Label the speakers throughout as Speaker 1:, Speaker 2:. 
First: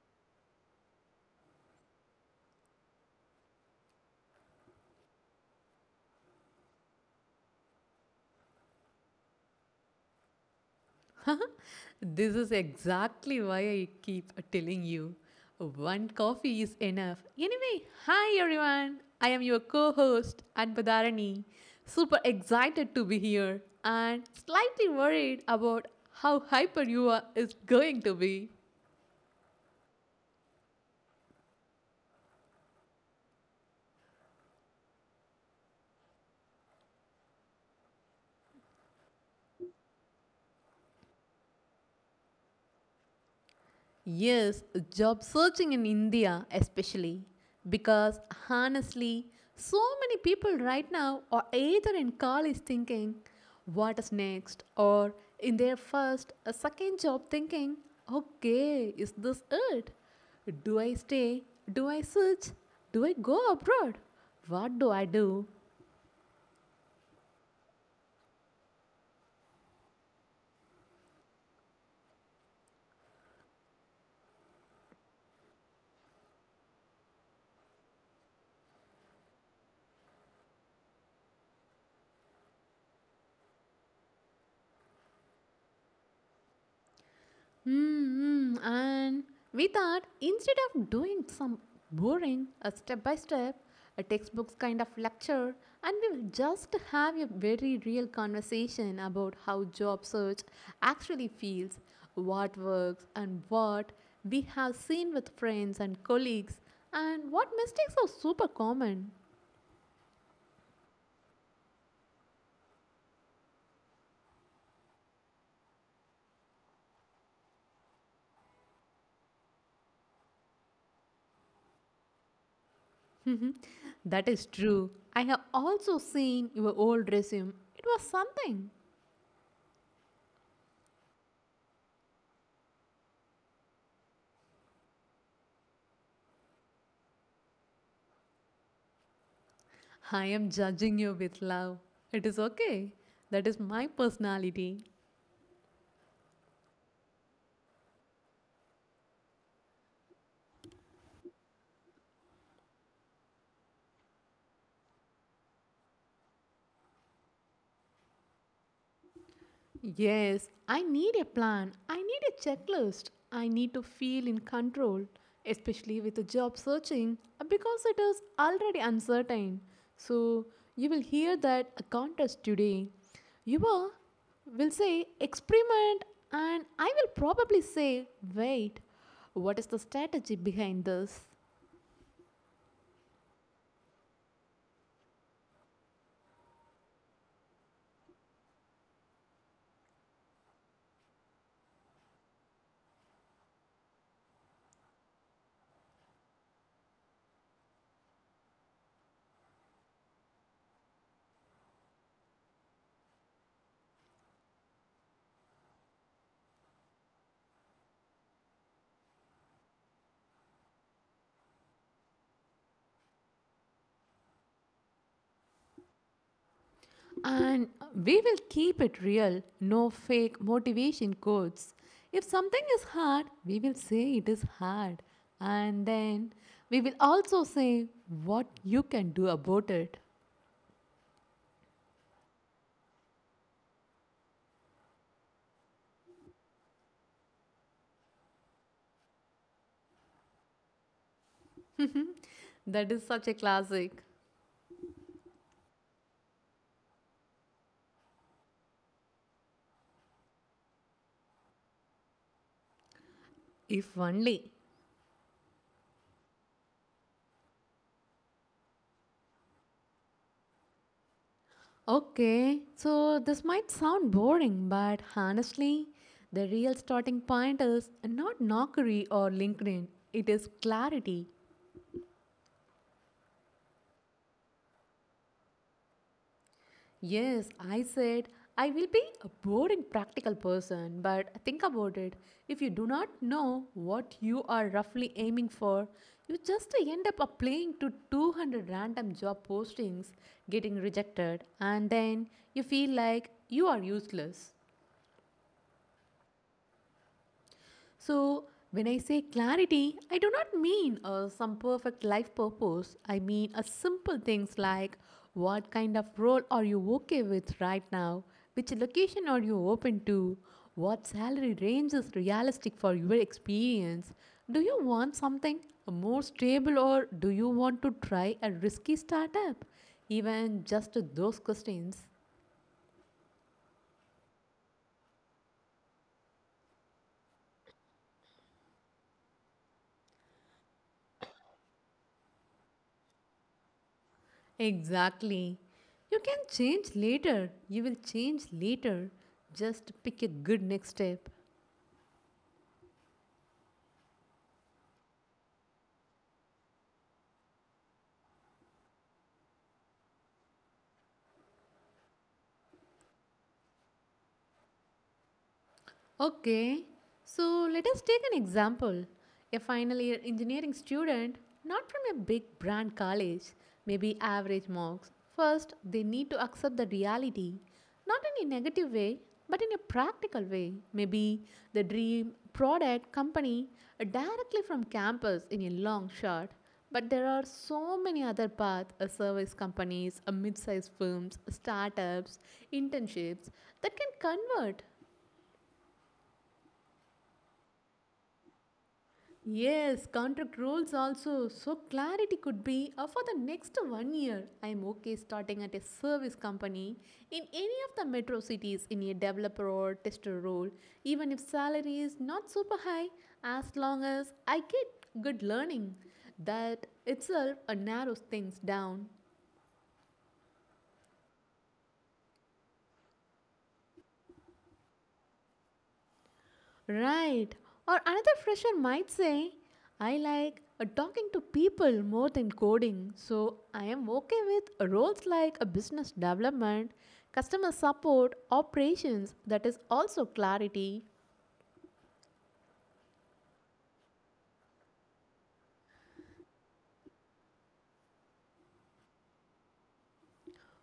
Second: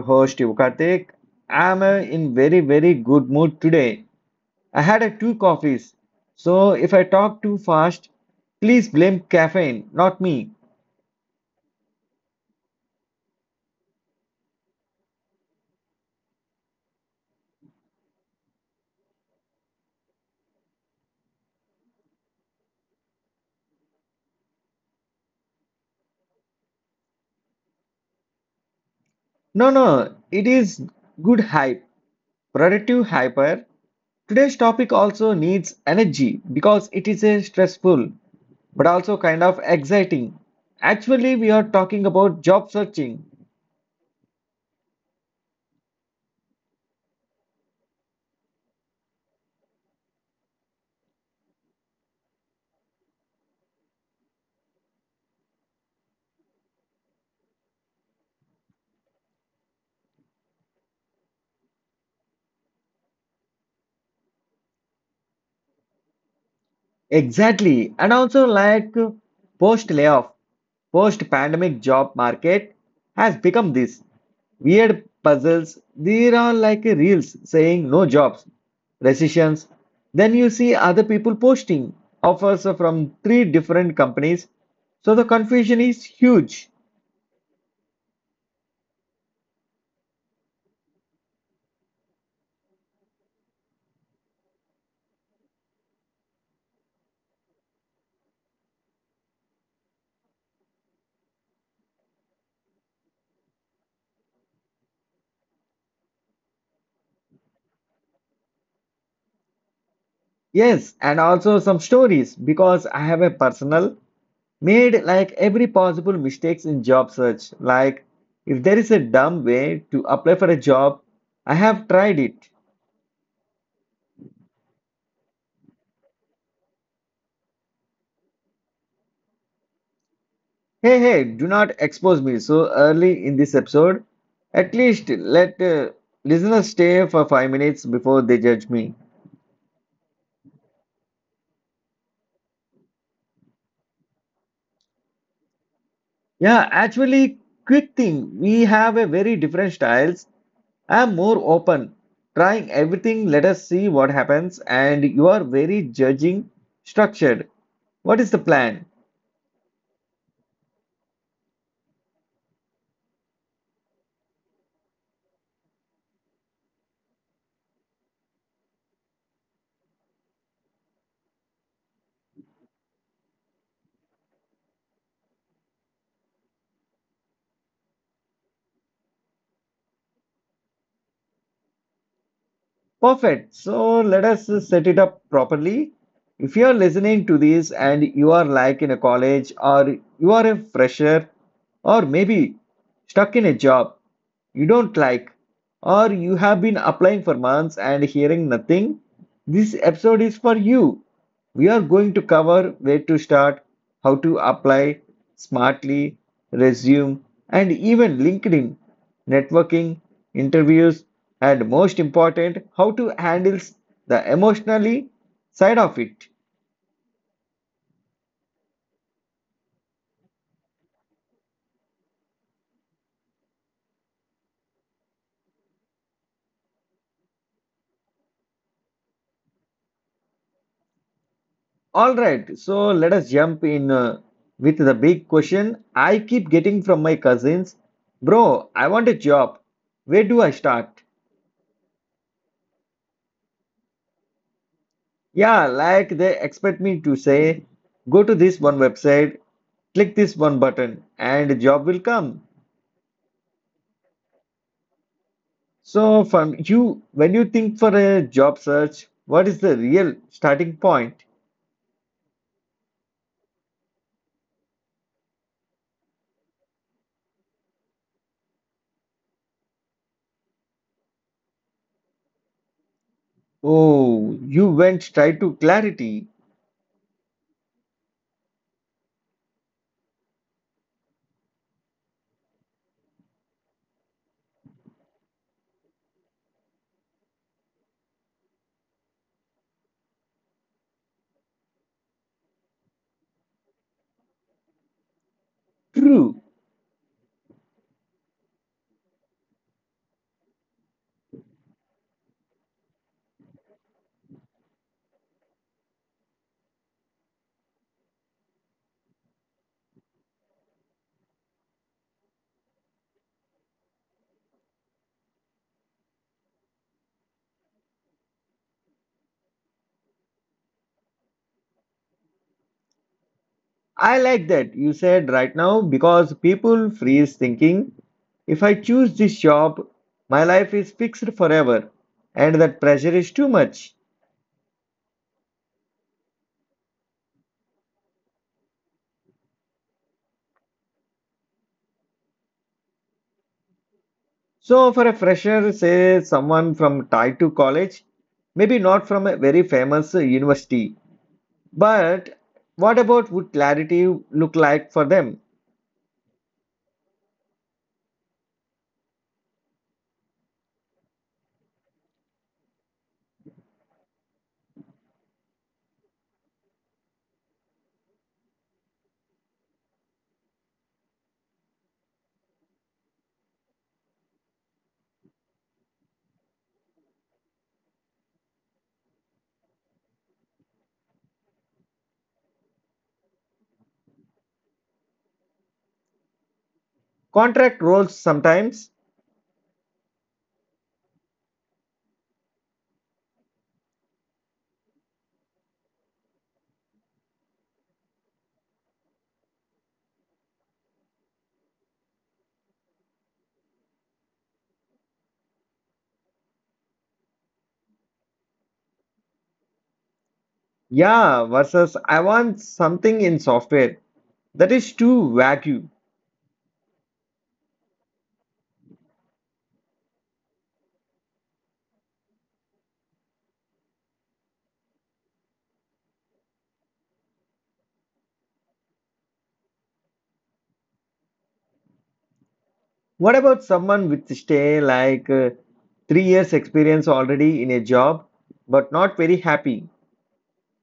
Speaker 1: host Yukartik. I'm in very good mood today. I had two coffees. So if I talk too fast, please blame caffeine, not me.
Speaker 2: This is exactly why I keep telling you one coffee is enough. Anyway, hi everyone. I am your co host, Anpadarani. Super excited to be here and slightly worried about how hyper you are is going to be.
Speaker 1: No, no, it is good hype. Productive hyper. Today's topic also needs energy because it is a stressful but also kind of exciting. Actually, we are talking about job searching.
Speaker 2: Yes, job searching in India, especially because honestly, so many people right now are either in college thinking, what is next, or in their first, a second job thinking, okay, is this it? Do I stay? Do I search? Do I go abroad? What do I do?
Speaker 1: Exactly. And also like post layoff, post pandemic job market has become this weird puzzles. There are like reels saying no jobs, recessions. Then you see other people posting offers from three different companies. So the confusion is huge.
Speaker 2: Mm-hmm. And we thought instead of doing some boring, a step by step, a textbooks kind of lecture, and we will just have a very real conversation about how job search actually feels, what works, and what we have seen with friends and colleagues, and what mistakes are super common.
Speaker 1: Yes, and also some stories because I have a personal made like every possible mistakes in job search. Like if there is a dumb way to apply for a job, I have tried it.
Speaker 2: That is true. I have also seen your old resume. It was something.
Speaker 1: Hey, hey, do not expose me so early in this episode. At least let listeners stay for 5 minutes before they judge me.
Speaker 2: I am judging you with love. It is okay. That is my personality.
Speaker 1: Yeah, actually, quick thing, we have a very different styles. I'm more open, trying everything. Let us see what happens. And you are very judging, structured. What is the plan?
Speaker 2: Yes, I need a plan. I need a checklist. I need to feel in control, especially with the job searching because it is already uncertain. So, you will hear that a contest today. You will say experiment, and I will probably say wait. What is the strategy behind this?
Speaker 1: Perfect. So let us set it up properly. If you're listening to this and you are like in a college or you are a fresher or maybe stuck in a job you don't like or you have been applying for months and hearing nothing, this episode is for you. We are going to cover where to start, how to apply smartly, resume, and even LinkedIn, networking, interviews, and most important, how to handle the emotionally side of it.
Speaker 2: And we will keep it real, no fake motivation quotes. If something is hard, we will say it is hard. And then we will also say what you can do about it.
Speaker 1: All right, so let us jump in with the big question I keep getting from my cousins. Bro, I want a job. Where do I start?
Speaker 2: That is such a classic.
Speaker 1: Yeah, like they expect me to say, go to this one website, click this one button, and a job will come.
Speaker 2: If only.
Speaker 1: So, from you, when you think for a job search, what is the real starting point?
Speaker 2: Okay, so this might sound boring, but honestly, the real starting point is not knockery or LinkedIn, it is clarity.
Speaker 1: Oh, you went straight to clarity.
Speaker 2: Yes, I said I will be a boring practical person, but think about it. If you do not know what you are roughly aiming for, you just end up applying to 200 random job postings, getting rejected, and then you feel like you are useless.
Speaker 1: True.
Speaker 2: So, when I say clarity, I do not mean some perfect life purpose. I mean a simple things like what kind of role are you okay with right now? Which location are you open to? What salary range is realistic for your experience? Do you want something more stable or do you want to try a risky startup? Even just those questions
Speaker 1: I like that you said right now because people freeze thinking if I choose this job, my life is fixed forever, and that pressure is too much.
Speaker 2: exactly. You can change later. You will change later. Just pick a good next step.
Speaker 1: So, for a fresher, say someone from tied to college, maybe not from a very famous university, but what about would clarity look like for them?
Speaker 2: Okay, so let us take an example. A final year engineering student, not from a big brand college, maybe average marks. First, they need to accept the reality, not in a negative way, but in a practical way. Maybe the dream product company directly from campus in a long shot. But there are so many other paths, service companies, mid sized firms, startups, internships that can convert.
Speaker 1: Contract roles sometimes,
Speaker 2: Yes, contract rules also. So clarity could be, for the next 1 year, I'm okay starting at a service company in any of the metro cities in a developer or tester role, even if salary is not super high, as long as I get good learning. That itself narrows things down.
Speaker 1: yeah, versus I want something in software. That is too vague.
Speaker 2: Right. Or another fresher might say, I like, talking to people more than coding, so I am okay with roles like a business development, customer support, operations. That is also clarity.
Speaker 1: What about someone with stay like 3 years experience already in a job but not very happy?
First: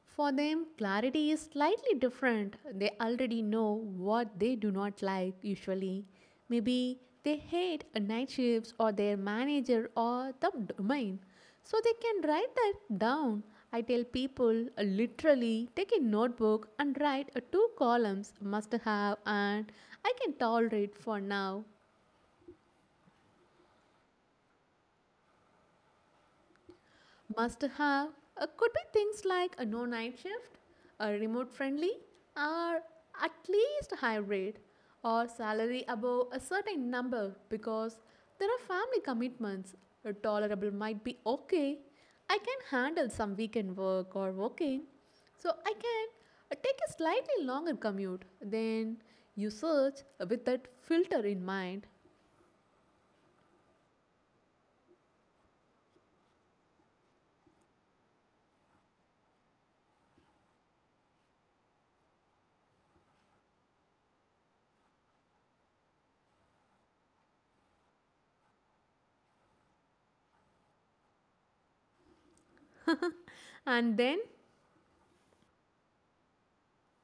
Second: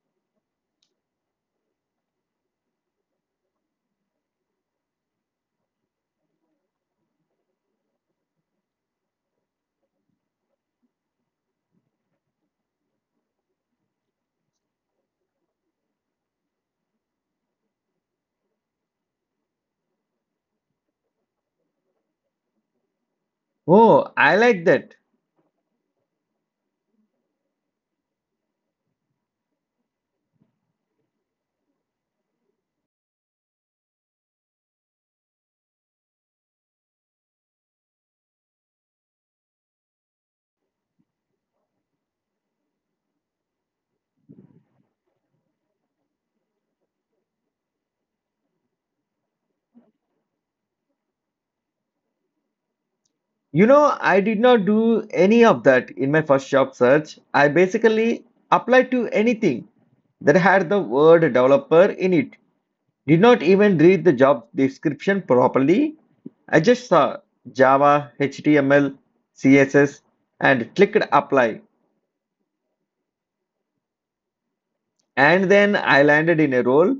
Speaker 2: For them, clarity is slightly different. They already know what they do not like usually. Maybe they hate a night shifts or their manager or the domain. So they can write that down. I tell people, literally take a notebook and write two columns, must have and I can tolerate for now.
Speaker 1: Oh, I like that.
Speaker 2: Must have, could be things like a no night shift, a remote friendly, or at least hybrid, or salary above a certain number because there are family commitments. A tolerable might be okay. I can handle some weekend work or working, so I can, take a slightly longer commute. Then you search with that filter in mind,
Speaker 1: You know, I did not do any of that in my first job search. I basically applied to anything that had the word developer in it. Did not even read the job description properly. I just saw Java, HTML, CSS and clicked apply.
Speaker 2: and then
Speaker 1: And then I landed in a role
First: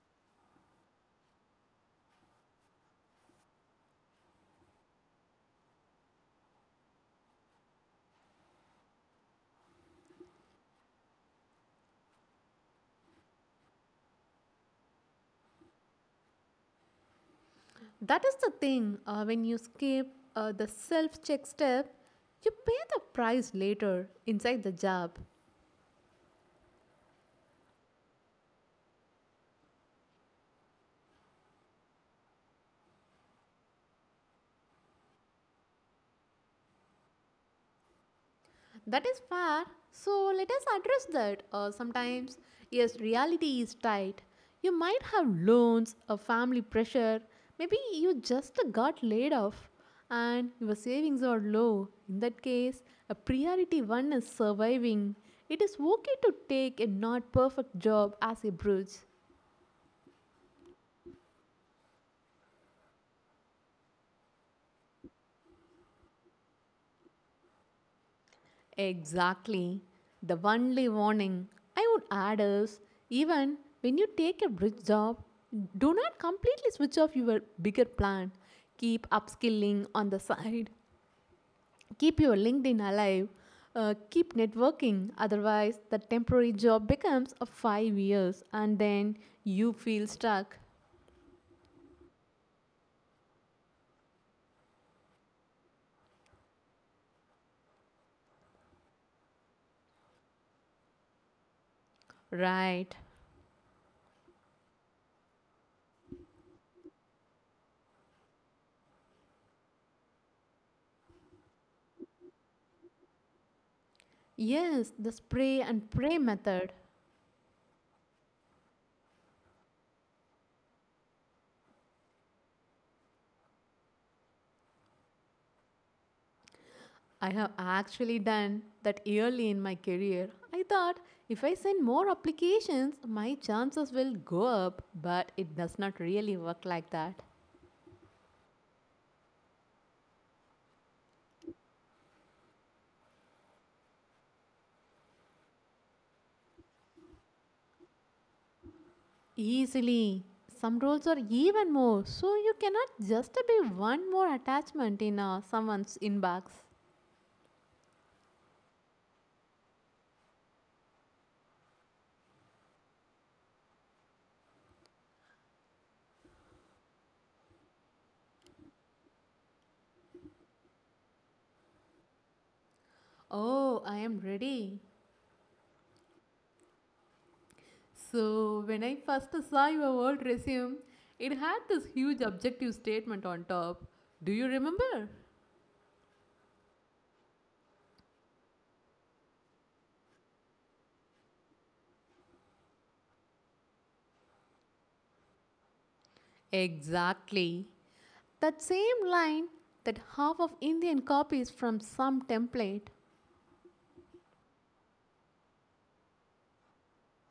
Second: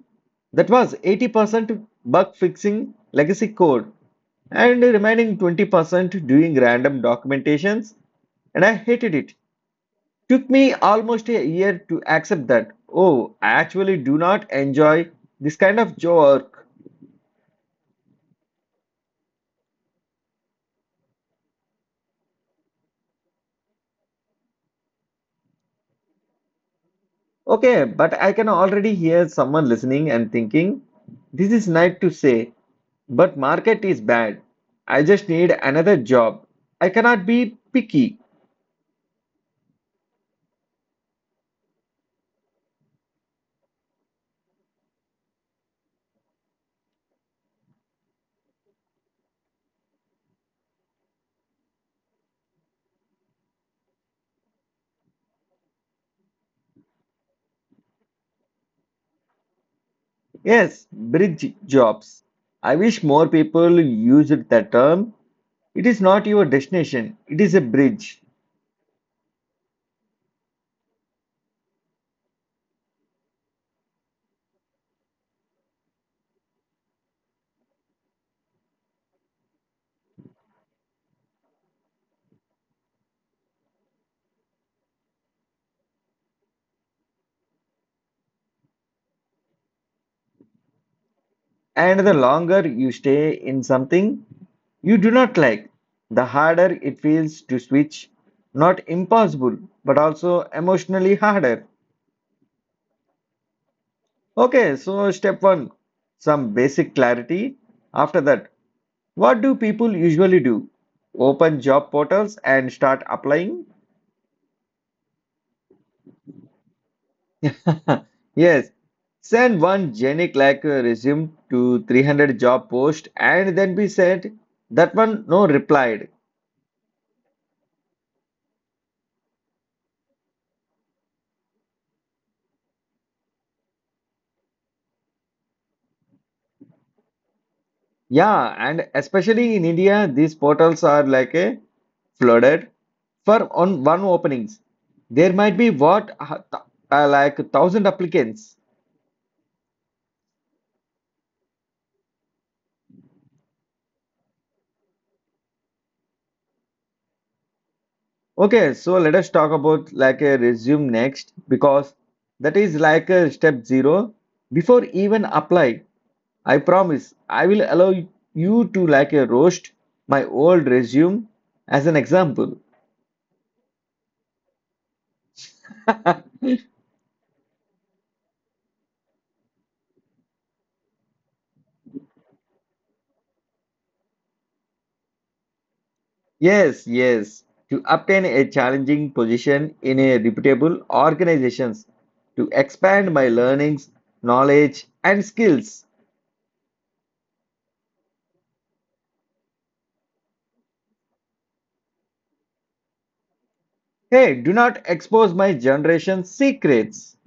Speaker 1: that was 80% bug fixing legacy code and the remaining 20% doing random documentations. And I hated it. Took me almost a year to accept that. Oh, I actually do not enjoy this kind of work.
Speaker 2: that is the thing. When you skip the self check step, you pay the price later inside the job.
Speaker 1: Okay, but I can already hear someone listening and thinking, this is nice to say, but market is bad. I just need another job. I cannot be picky.
Speaker 2: That is fair. So let us address that. Sometimes, yes, reality is tight. You might have loans, a family pressure. Maybe you just got laid off and your savings are low. In that case, a priority one is surviving. It is okay to take a not perfect job as a bridge.
Speaker 1: Yes, bridge jobs. I wish more people used that term. It is not your destination, it is a bridge.
Speaker 2: Exactly. The only warning I would add is even when you take a bridge job, do not completely switch off your bigger plan. Keep upskilling on the side, keep your LinkedIn alive, keep networking. Otherwise, the temporary job becomes a 5 years and then you feel stuck.
Speaker 1: And the longer you stay in something you do not like, the harder it feels to switch. Not impossible, but also emotionally harder.
Speaker 2: Right.
Speaker 1: Okay, so step one, some basic clarity. After that, what do people usually do? Open job portals and start applying.
Speaker 2: Yes, the spray and pray method.
Speaker 1: Yes, send one genic like resume to 300 job post and then be said that one no replied.
Speaker 2: I have actually done that early in my career. I thought if I send more applications, my chances will go up, but it does not really work like that.
Speaker 1: Yeah, and especially in India, these portals are like a flooded for on one openings. There might be what like thousand applicants.
Speaker 2: Easily. Some roles are even more, so you cannot just be one more attachment in someone's inbox.
Speaker 1: Okay, so let us talk about like a resume next because that is like a step zero before even apply. I promise I will allow you to like a roast my old resume as an example.
Speaker 2: Oh, I am ready. So, when I first saw your old resume, it had this huge objective statement on top. Do you remember?
Speaker 1: Yes, yes. To obtain a challenging position in a reputable organizations, to expand my learnings, knowledge, and skills.
Speaker 2: Exactly. That same line that half of Indian copies from some template.
Speaker 1: Hey, do not expose my generation's secrets.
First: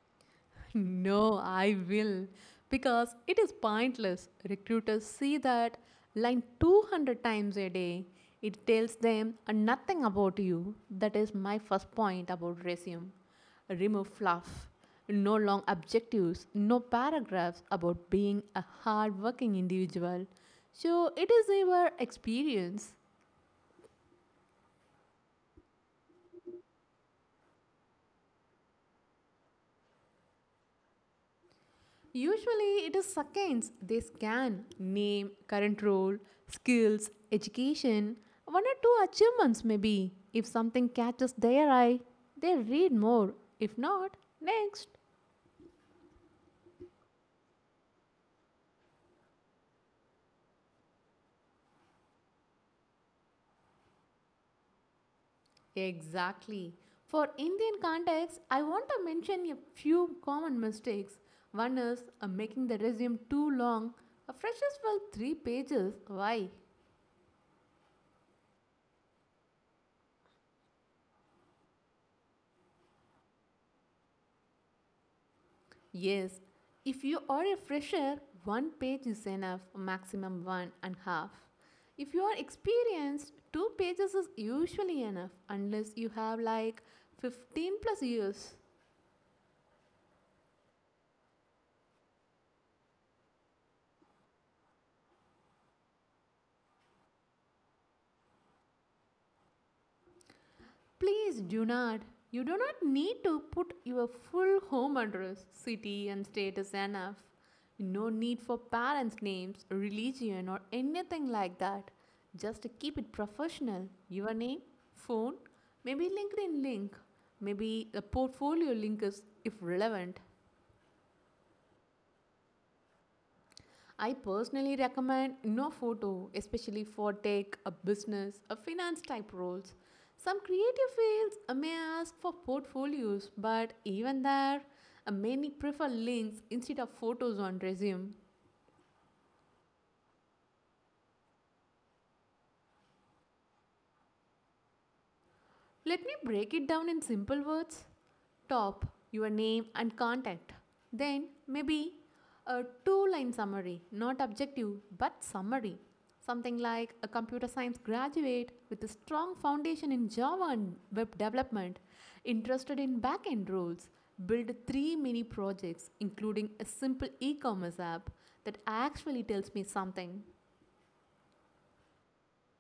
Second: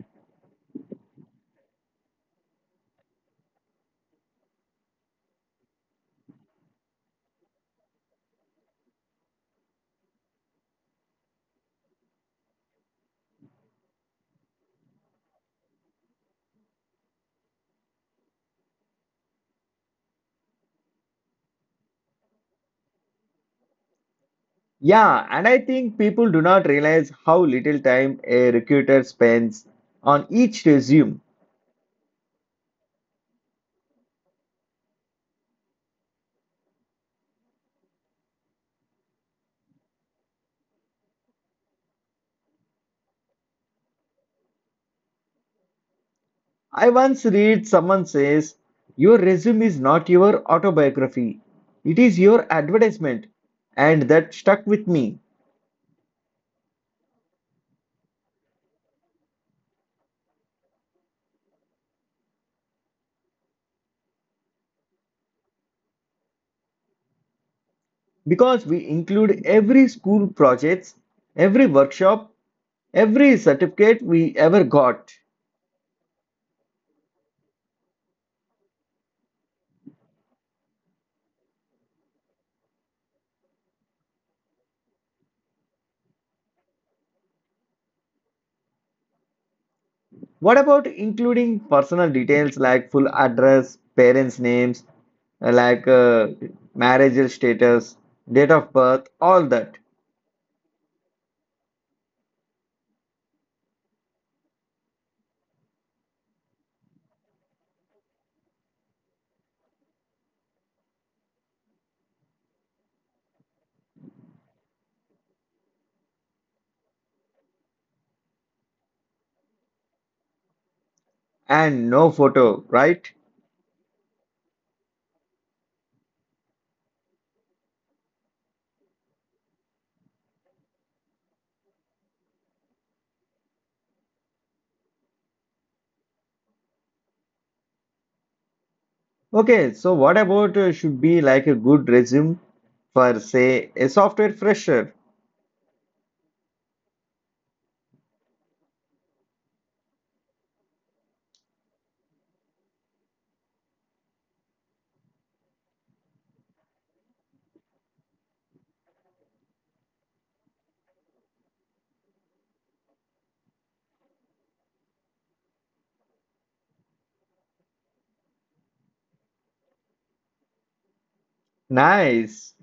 Speaker 2: No, I will. Because it is pointless. Recruiters see that line 200 times a day. It tells them nothing about you. That is my first point about resume. Remove fluff. No long objectives, no paragraphs about being a hardworking individual. So it is your experience.
Speaker 1: Yeah, and I think people do not realize how little time a recruiter spends on each resume.
Speaker 2: Usually, it is seconds. They scan name, current role, skills, education, one or two achievements, maybe. If something catches their eye, they read more. If not, next.
Speaker 1: I once read someone says, your resume is not your autobiography, it is your advertisement. And that stuck with me
Speaker 2: Exactly. For Indian context, I want to mention a few common mistakes. One is making the resume too long. A freshers will three pages. Why?
Speaker 1: because we include every school projects, every workshop, every certificate we ever got.
Speaker 2: Yes, if you are a fresher, one page is enough, maximum one and half. If you are experienced, two pages is usually enough unless you have like 15 plus years.
Speaker 1: What about including personal details like full address, parents' names, like marital status, date of birth, all that,
Speaker 2: Please do not. You do not need to put your full home address, city, and state is enough. No need for parents' names, religion, or anything like that. Just keep it professional. Your name, phone, maybe LinkedIn link, maybe a portfolio link is if relevant.
Speaker 1: and no photo, right?
Speaker 2: I personally recommend no photo, especially for tech, a business, a finance type roles. Some creative fields may ask for portfolios, but even there, many prefer links instead of photos on resume.
Speaker 1: Okay, so what about should be like a good resume for, say, a software fresher?
Speaker 2: Let me break it down in simple words. Top, your name and contact. Then maybe a two line summary, not objective but summary. Something like a computer science graduate with a strong foundation in Java and web development, interested in back end roles, build three mini projects, including a simple e commerce app. That actually tells me something.
Speaker 1: Nice.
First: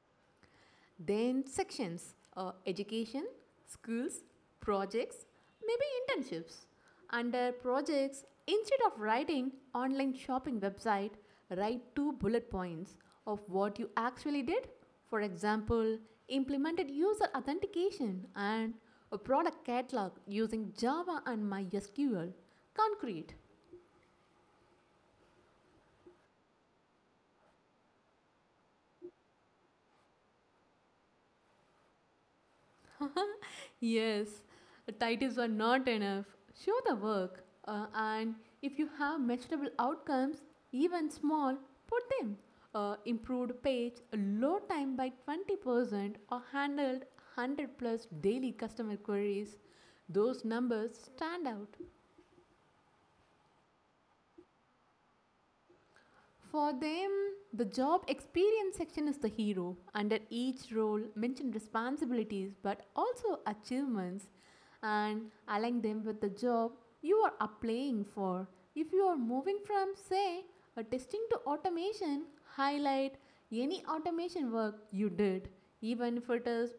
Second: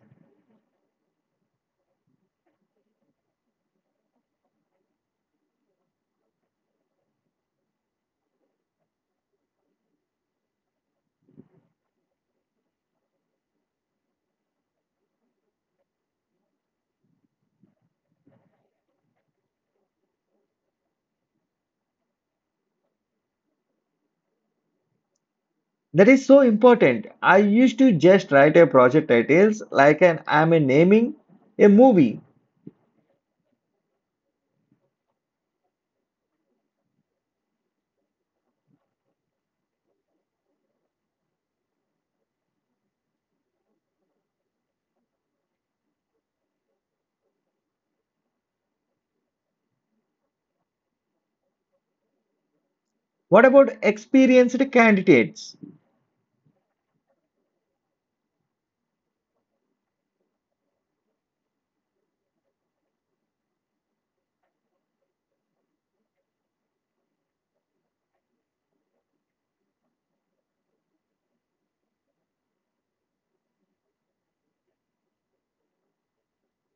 Speaker 2: Then sections, education, skills, projects, maybe internships. Under projects, instead of writing online shopping website, write two bullet points of what you actually did. For example, implemented user authentication and a product catalog using Java and MySQL. Concrete.
Speaker 1: That is so important. I used to just write a project titles like an I'm a naming a movie.
Speaker 2: Yes, titles are not enough. Show the work, and if you have measurable outcomes, even small, put them. Improved page, low time by 20%, or handled 100 plus daily customer queries. Those numbers stand out.
Speaker 1: What about experienced candidates?
Speaker 2: For them, the job experience section is the hero. Under each role, mention responsibilities but also achievements and align them with the job you are applying for. If you are moving from, say, a testing to automation, highlight any automation work you did, even if it is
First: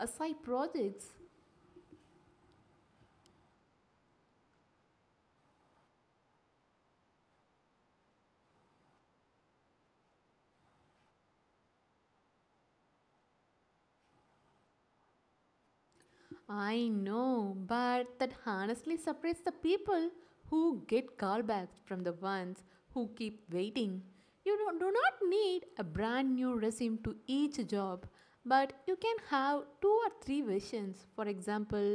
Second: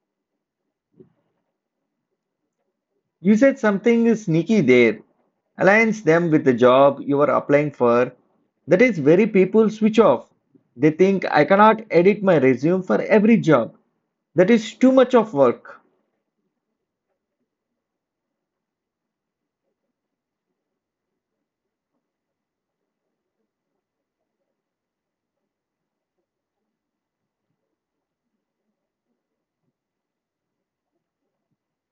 Speaker 2: a side projects.
Speaker 1: You said something sneaky there. Aligns them with the job you are applying for. That is very people switch off. They think I cannot edit my resume for every job. That is too much of work.
Speaker 2: I know, but that honestly separates the people who get callbacks from the ones who keep waiting. You don't- Do not need a brand new resume to each job, but you can have two or three versions. For example,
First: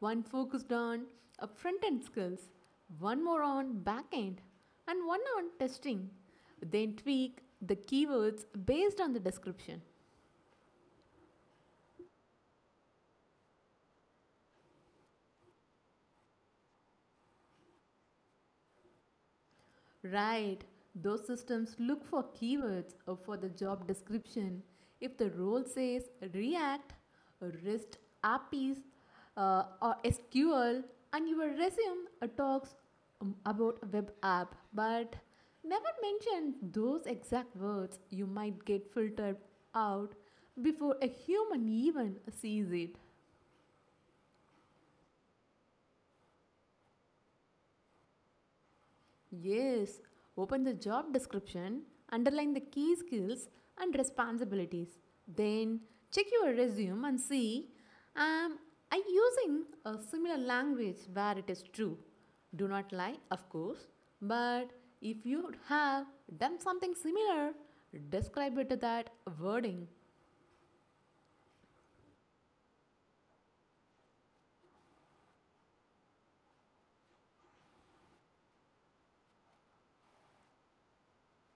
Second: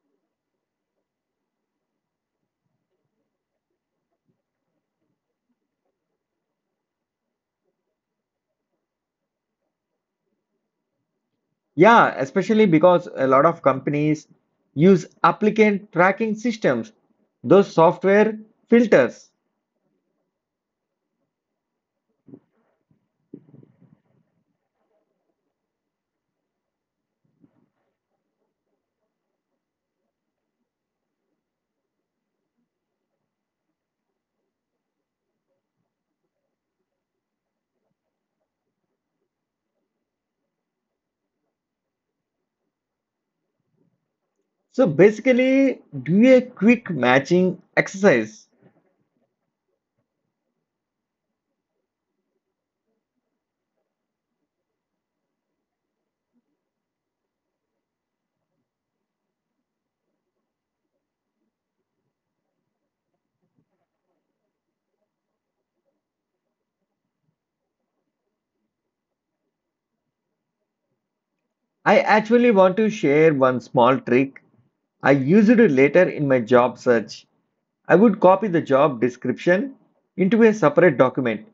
Speaker 2: one focused on front end skills, one more on back end, and one on testing. Then tweak the keywords based on the description.
Speaker 1: Yeah, especially because a lot of companies use applicant tracking systems, those software filters.
Speaker 2: Right. Those systems look for keywords for the job description. If the role says React, REST APIs, or SQL, and your resume talks about a web app, but never mention those exact words, you might get filtered out before a human even sees it.
Speaker 1: So basically, do a quick matching exercise.
Speaker 2: Yes, open the job description, underline the key skills and responsibilities. Then check your resume and see am I using a similar language where it is true. Do not lie, of course, but if you have done something similar, describe it that wording.
Speaker 1: I actually want to share one small trick I used it later in my job search. I would copy the job description into a separate document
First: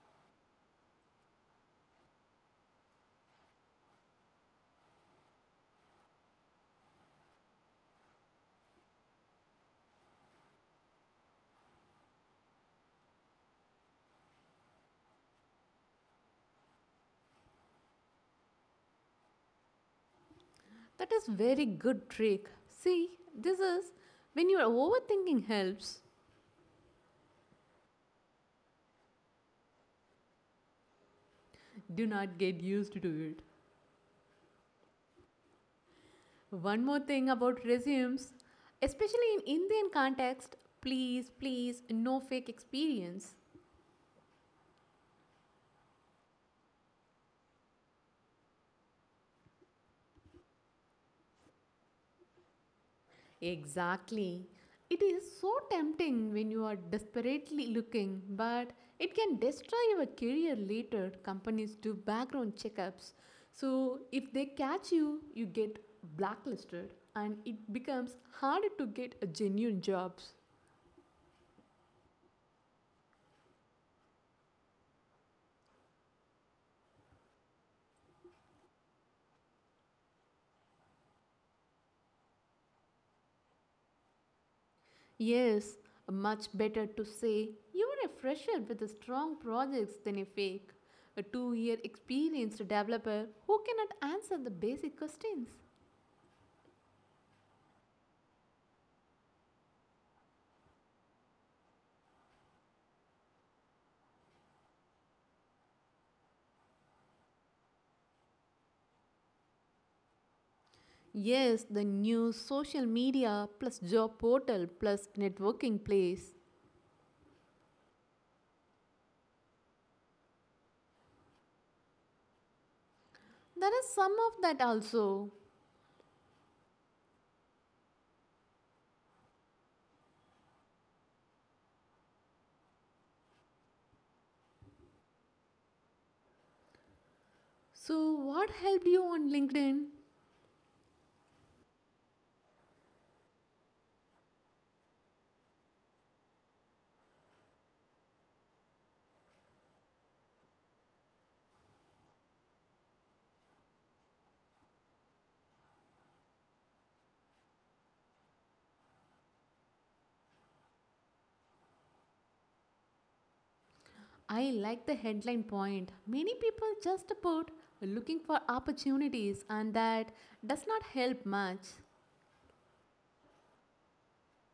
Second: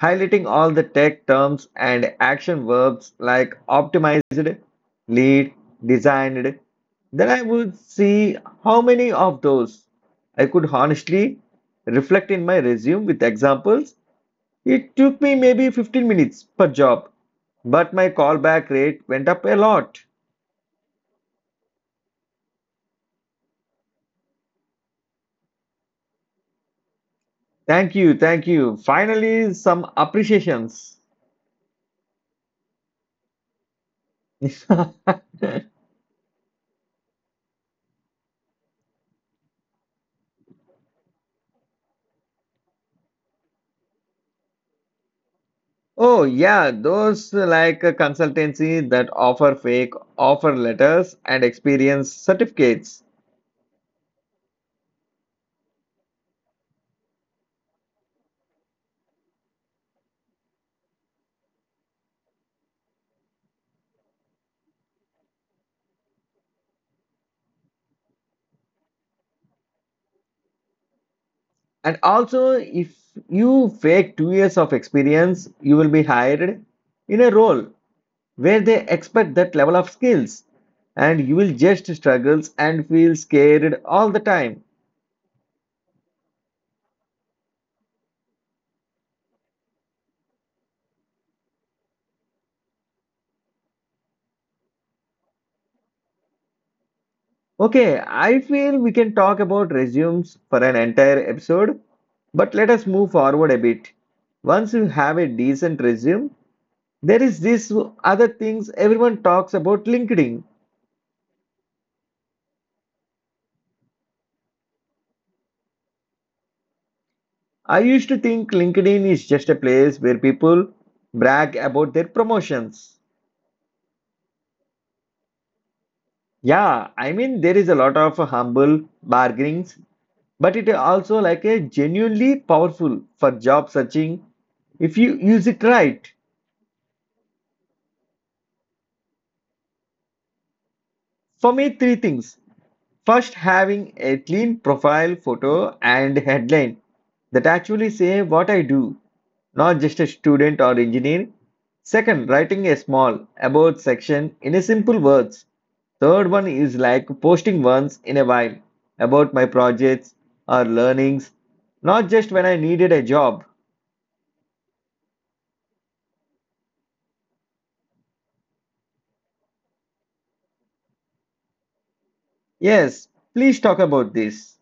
Speaker 1: highlighting all the tech terms and action verbs like optimized, lead, designed, then I would see how many of those I could honestly reflect in my resume with examples. It took me maybe 15 minutes per job, but my callback rate went up a lot.
Speaker 2: That is very good trick. See, this is when your overthinking helps.
Speaker 1: Thank you, thank you. Finally, some appreciations.
Speaker 2: Do not get used to it. One more thing about resumes, especially in Indian context, please, please, no fake experience.
Speaker 1: Oh, yeah, those like a consultancy that offer fake offer letters and experience certificates.
Speaker 2: Exactly. It is so tempting when you are desperately looking, but it can destroy your career later. Companies do background checkups. So if they catch you, you get blacklisted and it becomes harder to get a genuine jobs.
Speaker 1: And also, if you fake 2 years of experience, you will be hired in a role where they expect that level of skills, and you will just struggles and feel scared all the time.
Speaker 2: Yes, much better to say you are a fresher with a strong projects than a fake, a 2 year experienced developer who cannot answer the basic questions.
Speaker 1: Okay, I feel we can talk about resumes for an entire episode, but let us move forward a bit. Once you have a decent resume, there is this other things everyone talks about LinkedIn.
Speaker 2: Yes, the new social media plus job portal plus networking place.
Speaker 1: I used to think LinkedIn is just a place where people brag about their promotions.
Speaker 2: There is some of that also.
Speaker 1: Yeah, I mean there is a lot of humble bargainings, but it is also like a genuinely powerful for job searching if you use it right.
Speaker 2: So, what helped you on LinkedIn?
Speaker 1: For me, three things. First, having a clean profile photo and headline that actually say what I do, not just a student or engineer. Second, writing a small about section in a simple words. Third one is like posting once in a while about my projects or learnings, not just when I needed a job.
Speaker 2: I like the headline point. Many people just put looking for opportunities, and that does not help much.
Speaker 1: Yes, please talk about this.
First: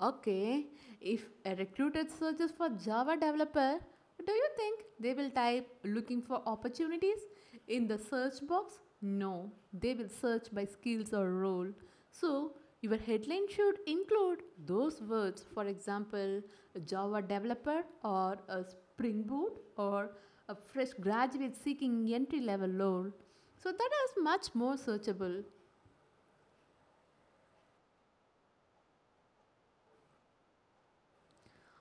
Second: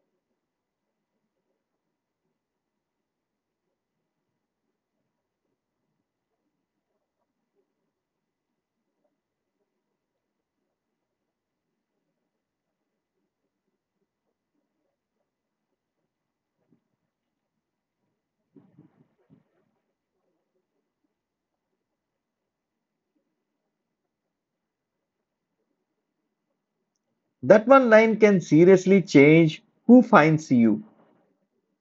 Speaker 2: Okay, if a recruiter searches for Java developer, do you think they will type looking for opportunities in the search box? No, they will search by skills or role. So, your headline should include those words, for example, Java developer or a Spring Boot or a fresh graduate seeking entry level role. So, that is much more searchable.
Speaker 1: That one line can seriously change who finds you.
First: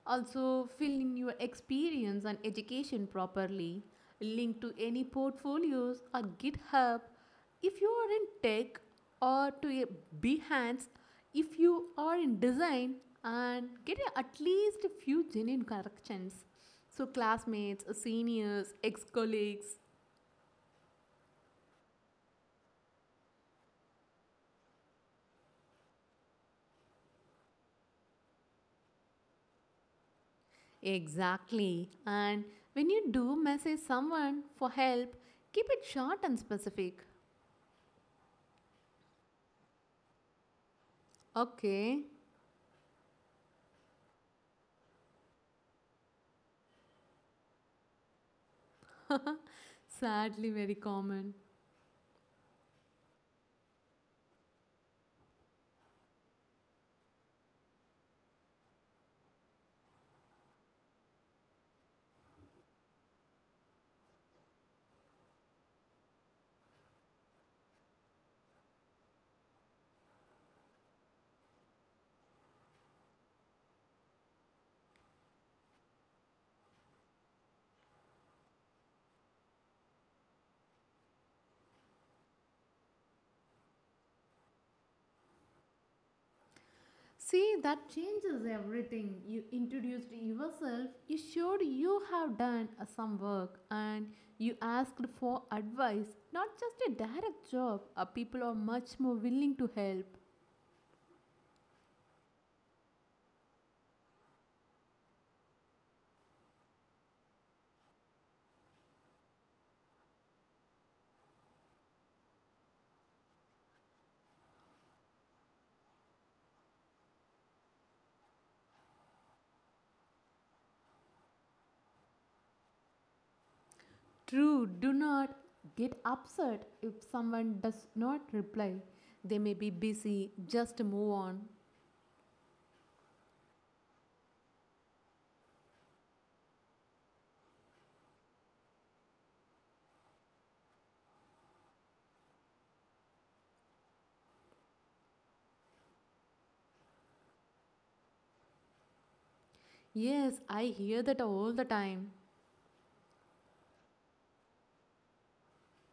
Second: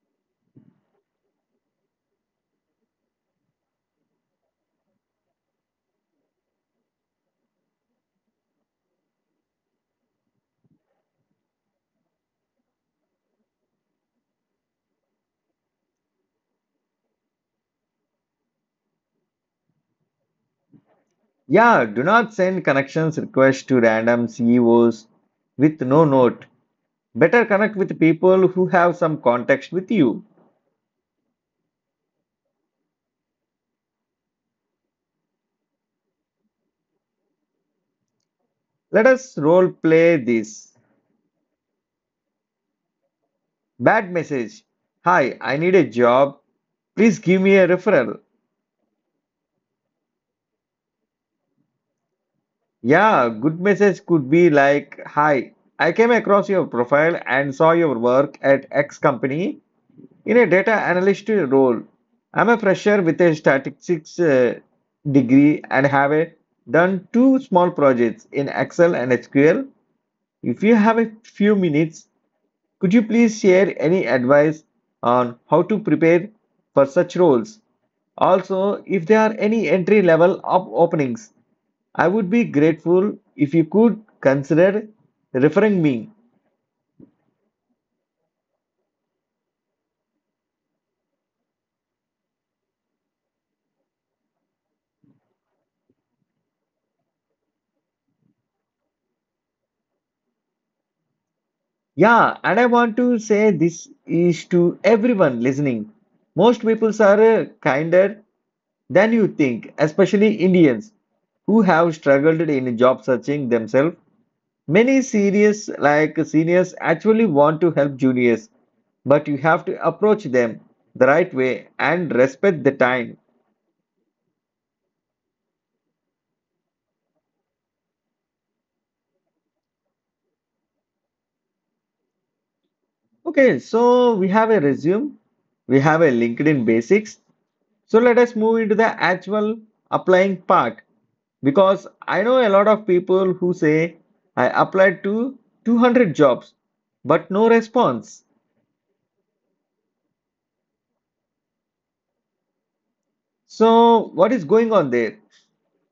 Speaker 2: Also, filling your experience and education properly, link to any portfolios or GitHub. If you are in tech or to a Behance, if you are in design and at least a few genuine corrections. So, classmates, seniors, ex colleagues.
Speaker 1: Yeah, do not send connections requests to random CEOs with no note. Better connect with people who have some context with you.
Speaker 2: Exactly. And when you do message someone for help, keep it short and specific.
Speaker 1: Let us role play this.
Speaker 2: Okay.
Speaker 1: Bad message. Hi, I need a job. Please give me a referral.
Speaker 2: Sadly, very common.
Speaker 1: Yeah, good message could be like, Hi, I came across your profile and saw your work at X company. In a data analyst role, I'm a fresher with a statistics degree and have done two small projects in Excel and SQL. If you have a few minutes, could you please share any advice on how to prepare for such roles? Also, if there are any entry level of openings, I would be grateful if you could consider referring me.
Speaker 2: See, that changes everything. You introduced yourself, you showed you have done some work, and you asked for advice, not just a direct job. People are much more willing to help.
Speaker 1: Yeah, and I want to say this is to everyone listening. Most people are kinder than you think, especially Indians who have struggled in job searching themselves. Many serious like seniors actually want to help juniors, but you have to approach them the right way and respect the time.
Speaker 2: True, do not get upset if someone does not reply. They may be busy, just move on.
Speaker 1: Okay, so we have a resume, we have a LinkedIn basics. So let us move into the actual applying part because I know a lot of people who say I applied to 200 jobs but no response.
Speaker 2: Yes, I hear that all the time.
Speaker 1: So what is going on there?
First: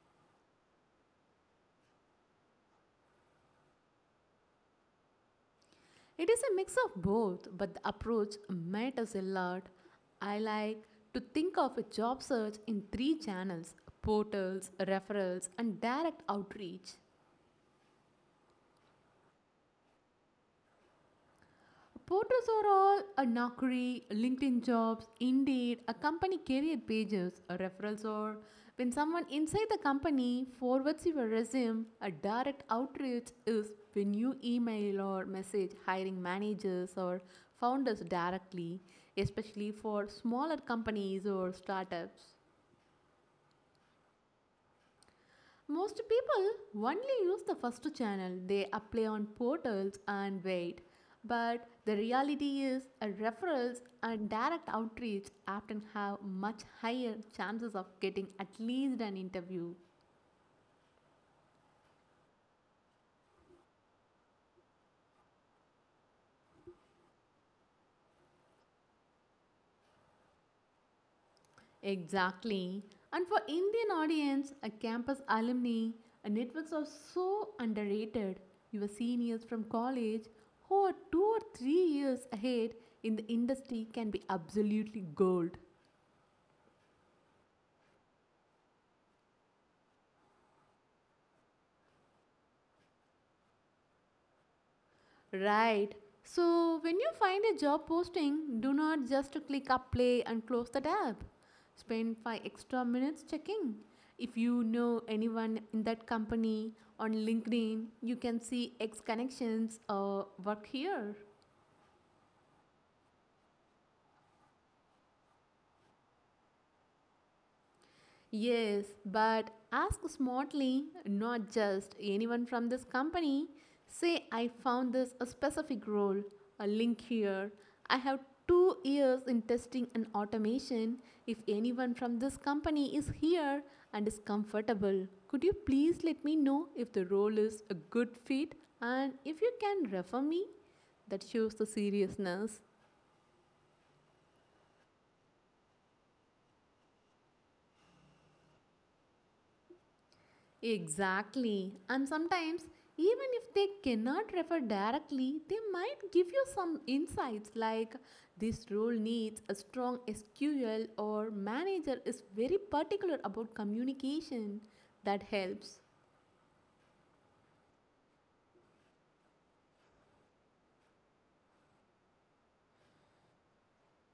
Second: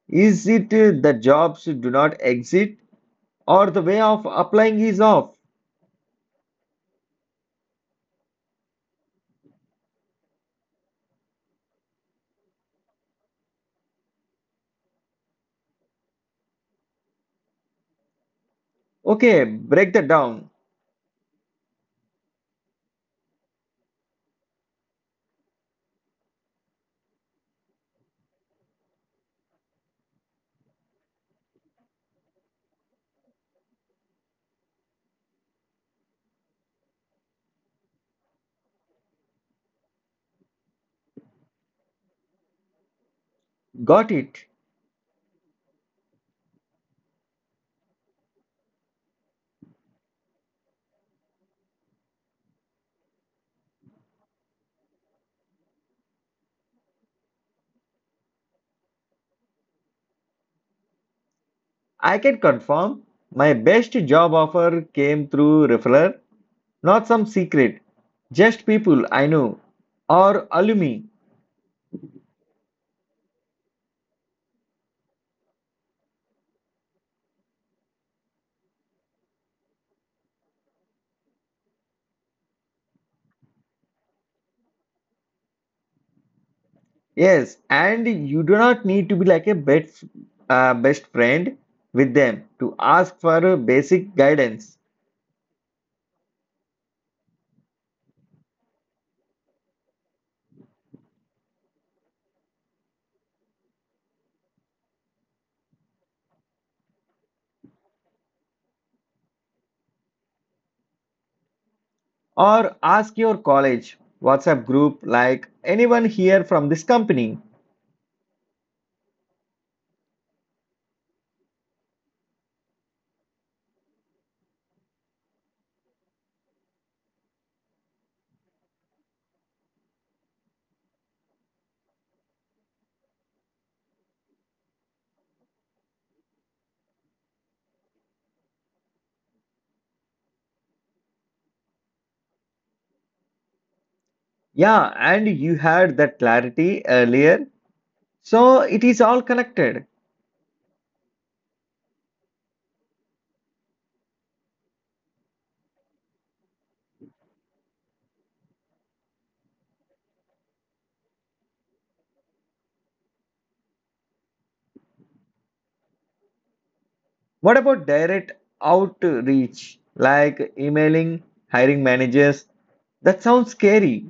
Speaker 1: Is it the jobs do not exist or the way of applying is off?
Speaker 2: It is a mix of both, but the approach matters a lot. I like to think of a job search in three channels portals, referrals, and direct outreach.
Speaker 1: Okay, break that down.
Speaker 2: Portals are all a knockery, LinkedIn jobs, Indeed, a company career pages, a referrals or when someone inside the company forwards your resume, a direct outreach is when you email or message hiring managers or founders directly, especially for smaller companies or startups.
Speaker 1: Got it.
Speaker 2: Most people only use the first channel. They apply on portals and wait. But the reality is, referrals and direct outreach often have much higher chances of getting at least an interview.
Speaker 1: I can confirm my best job offer came through referral. Not some secret, just people I know or alumni.
Speaker 2: Exactly. And for Indian audience, a campus alumni, networks are so underrated. Your seniors from college who are 2 or 3 years ahead in the industry can be absolutely gold.
Speaker 1: Yes, and you do not need to be like a best friend with them to ask for a basic guidance
Speaker 2: Right. So, when you find a job posting, do not just click apply and close the tab. Spend 5 extra minutes checking. If you know anyone in that company on LinkedIn, you can see X connections or work here.
Speaker 1: or ask your college WhatsApp group like anyone here from this company.
Speaker 2: Yes, but ask smartly, not just anyone from this company. Say, I found this a specific role, a link here. I have 2 years in testing and automation. If anyone from this company is here and is comfortable, could you please let me know if the role is a good fit and if you can refer me? That shows the seriousness.
Speaker 1: Yeah, and you had that clarity earlier, so it is all connected.
Speaker 2: Exactly. And sometimes, even if they cannot refer directly, they might give you some insights like this role needs a strong SQL or manager is very particular about communication. That helps.
Speaker 1: What about direct outreach like emailing hiring managers? That sounds scary.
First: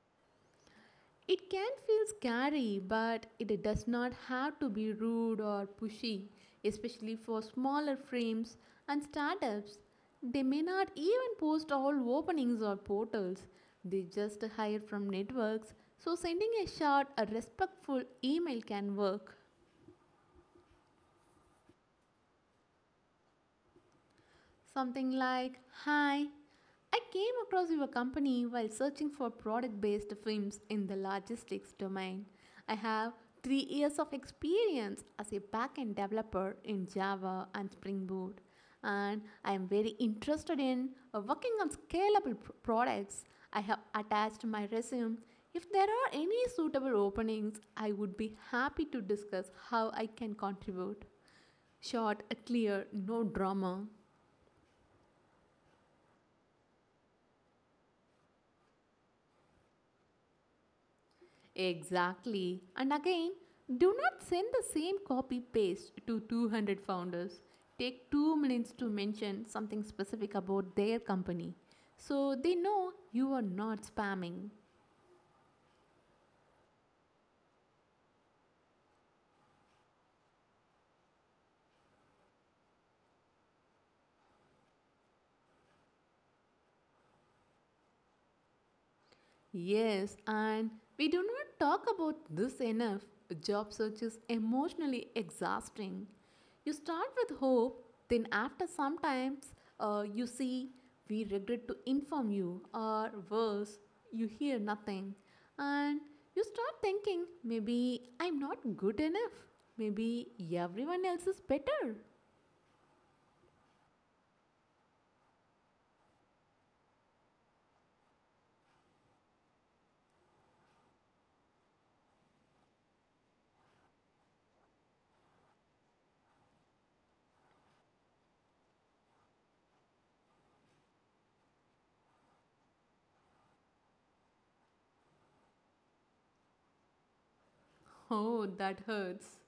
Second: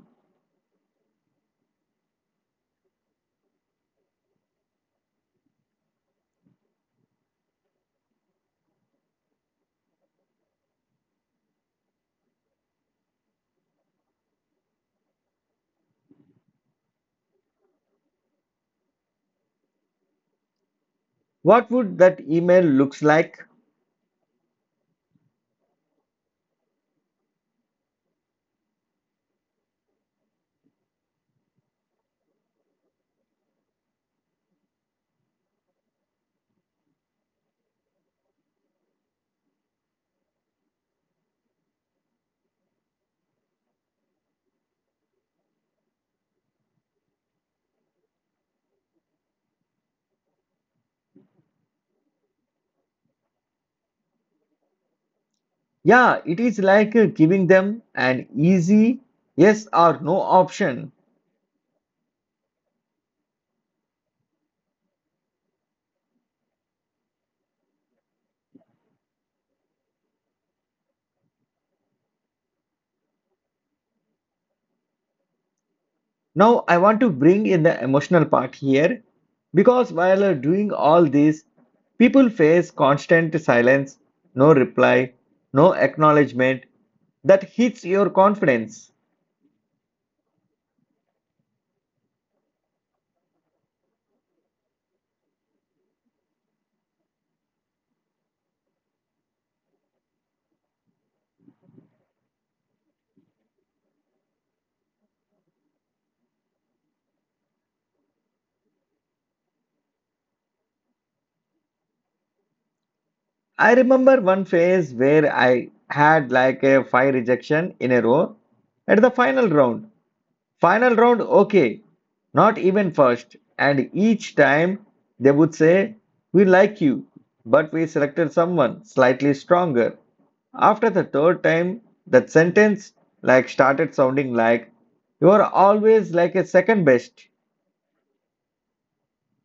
Speaker 2: It can feel scary, but it does not have to be rude or pushy, especially for smaller frames and startups. They may not even post all openings or portals. They just hire from networks, so sending a short, a respectful email can work.
Speaker 1: What would that email looks like?
Speaker 2: Something like, hi, I came across your company while searching for product based firms in the logistics domain. I have 3 years of experience as a backend developer in Java and Spring Boot, and I am very interested in working on scalable products. I have attached my resume. If there are any suitable openings, I would be happy to discuss how I can contribute. Short, clear, no drama.
Speaker 1: Yeah, it is like giving them an easy yes or no option.
Speaker 2: Exactly. And again, do not send the same copy paste to 200 founders. Take 2 minutes to mention something specific about their company so they know you are not spamming.
Speaker 1: Now I want to bring in the emotional part here because while doing all this, people face constant silence, no reply, no acknowledgement that hits your confidence.
Speaker 2: Yes, and we do not talk about this enough. Job search is emotionally exhausting. You start with hope, then, after some times, you see, we regret to inform you, or worse, you hear nothing. And you start thinking, maybe I'm not good enough. Maybe everyone else is better.
Speaker 1: I remember one phase where I had like a five rejection in a row at the final round. Final round, okay, not even first. And each time they would say, we like you, but we selected someone slightly stronger. After the third time, that sentence like started sounding like you are always like a second best.
Speaker 2: Oh, that hurts.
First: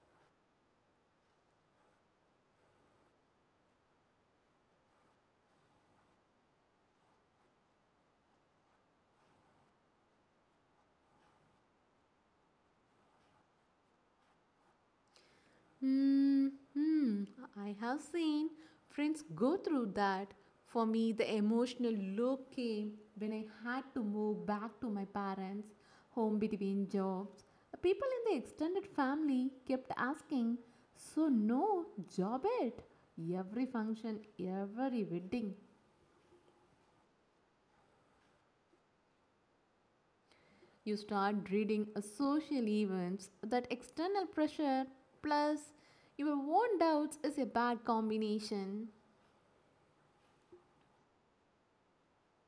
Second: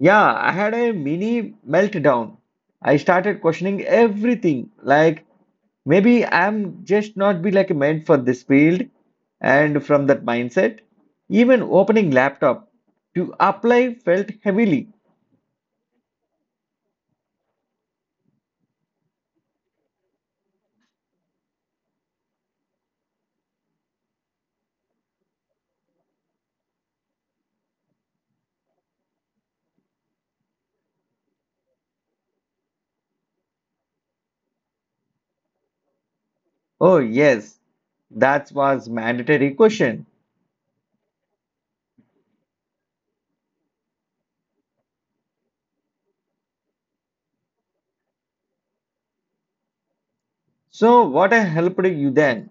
Speaker 1: Yeah, I had a mini meltdown. I started questioning everything. Like, maybe I'm just not be like meant for this field. And from that mindset, even opening laptop to apply felt heavily.
Speaker 2: Hmm, hmm, I have seen friends go through that. For me, the emotional low came when I had to move back to my parents' home between jobs. People in the extended family kept asking, so, no, job it. Every function, every wedding.
Speaker 1: Oh yes, that was mandatory question.
Speaker 2: You start reading social events that external pressure plus your own doubts is a bad combination.
Speaker 1: So what I helped you then?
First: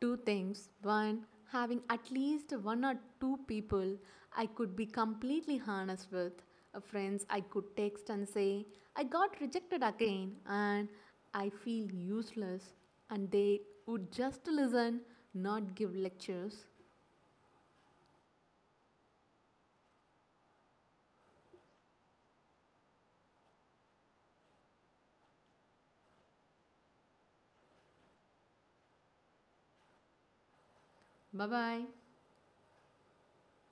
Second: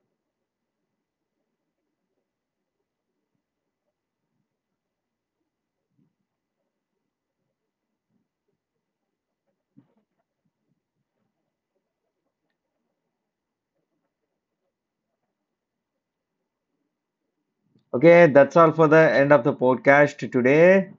Speaker 2: Two things. One, having at least one or two people I could be completely honest with, friends I could text and say, I got rejected again and I feel useless, and they would just listen, not give lectures.
Speaker 1: Okay, that's all for the end of the podcast today.
Speaker 2: Bye bye.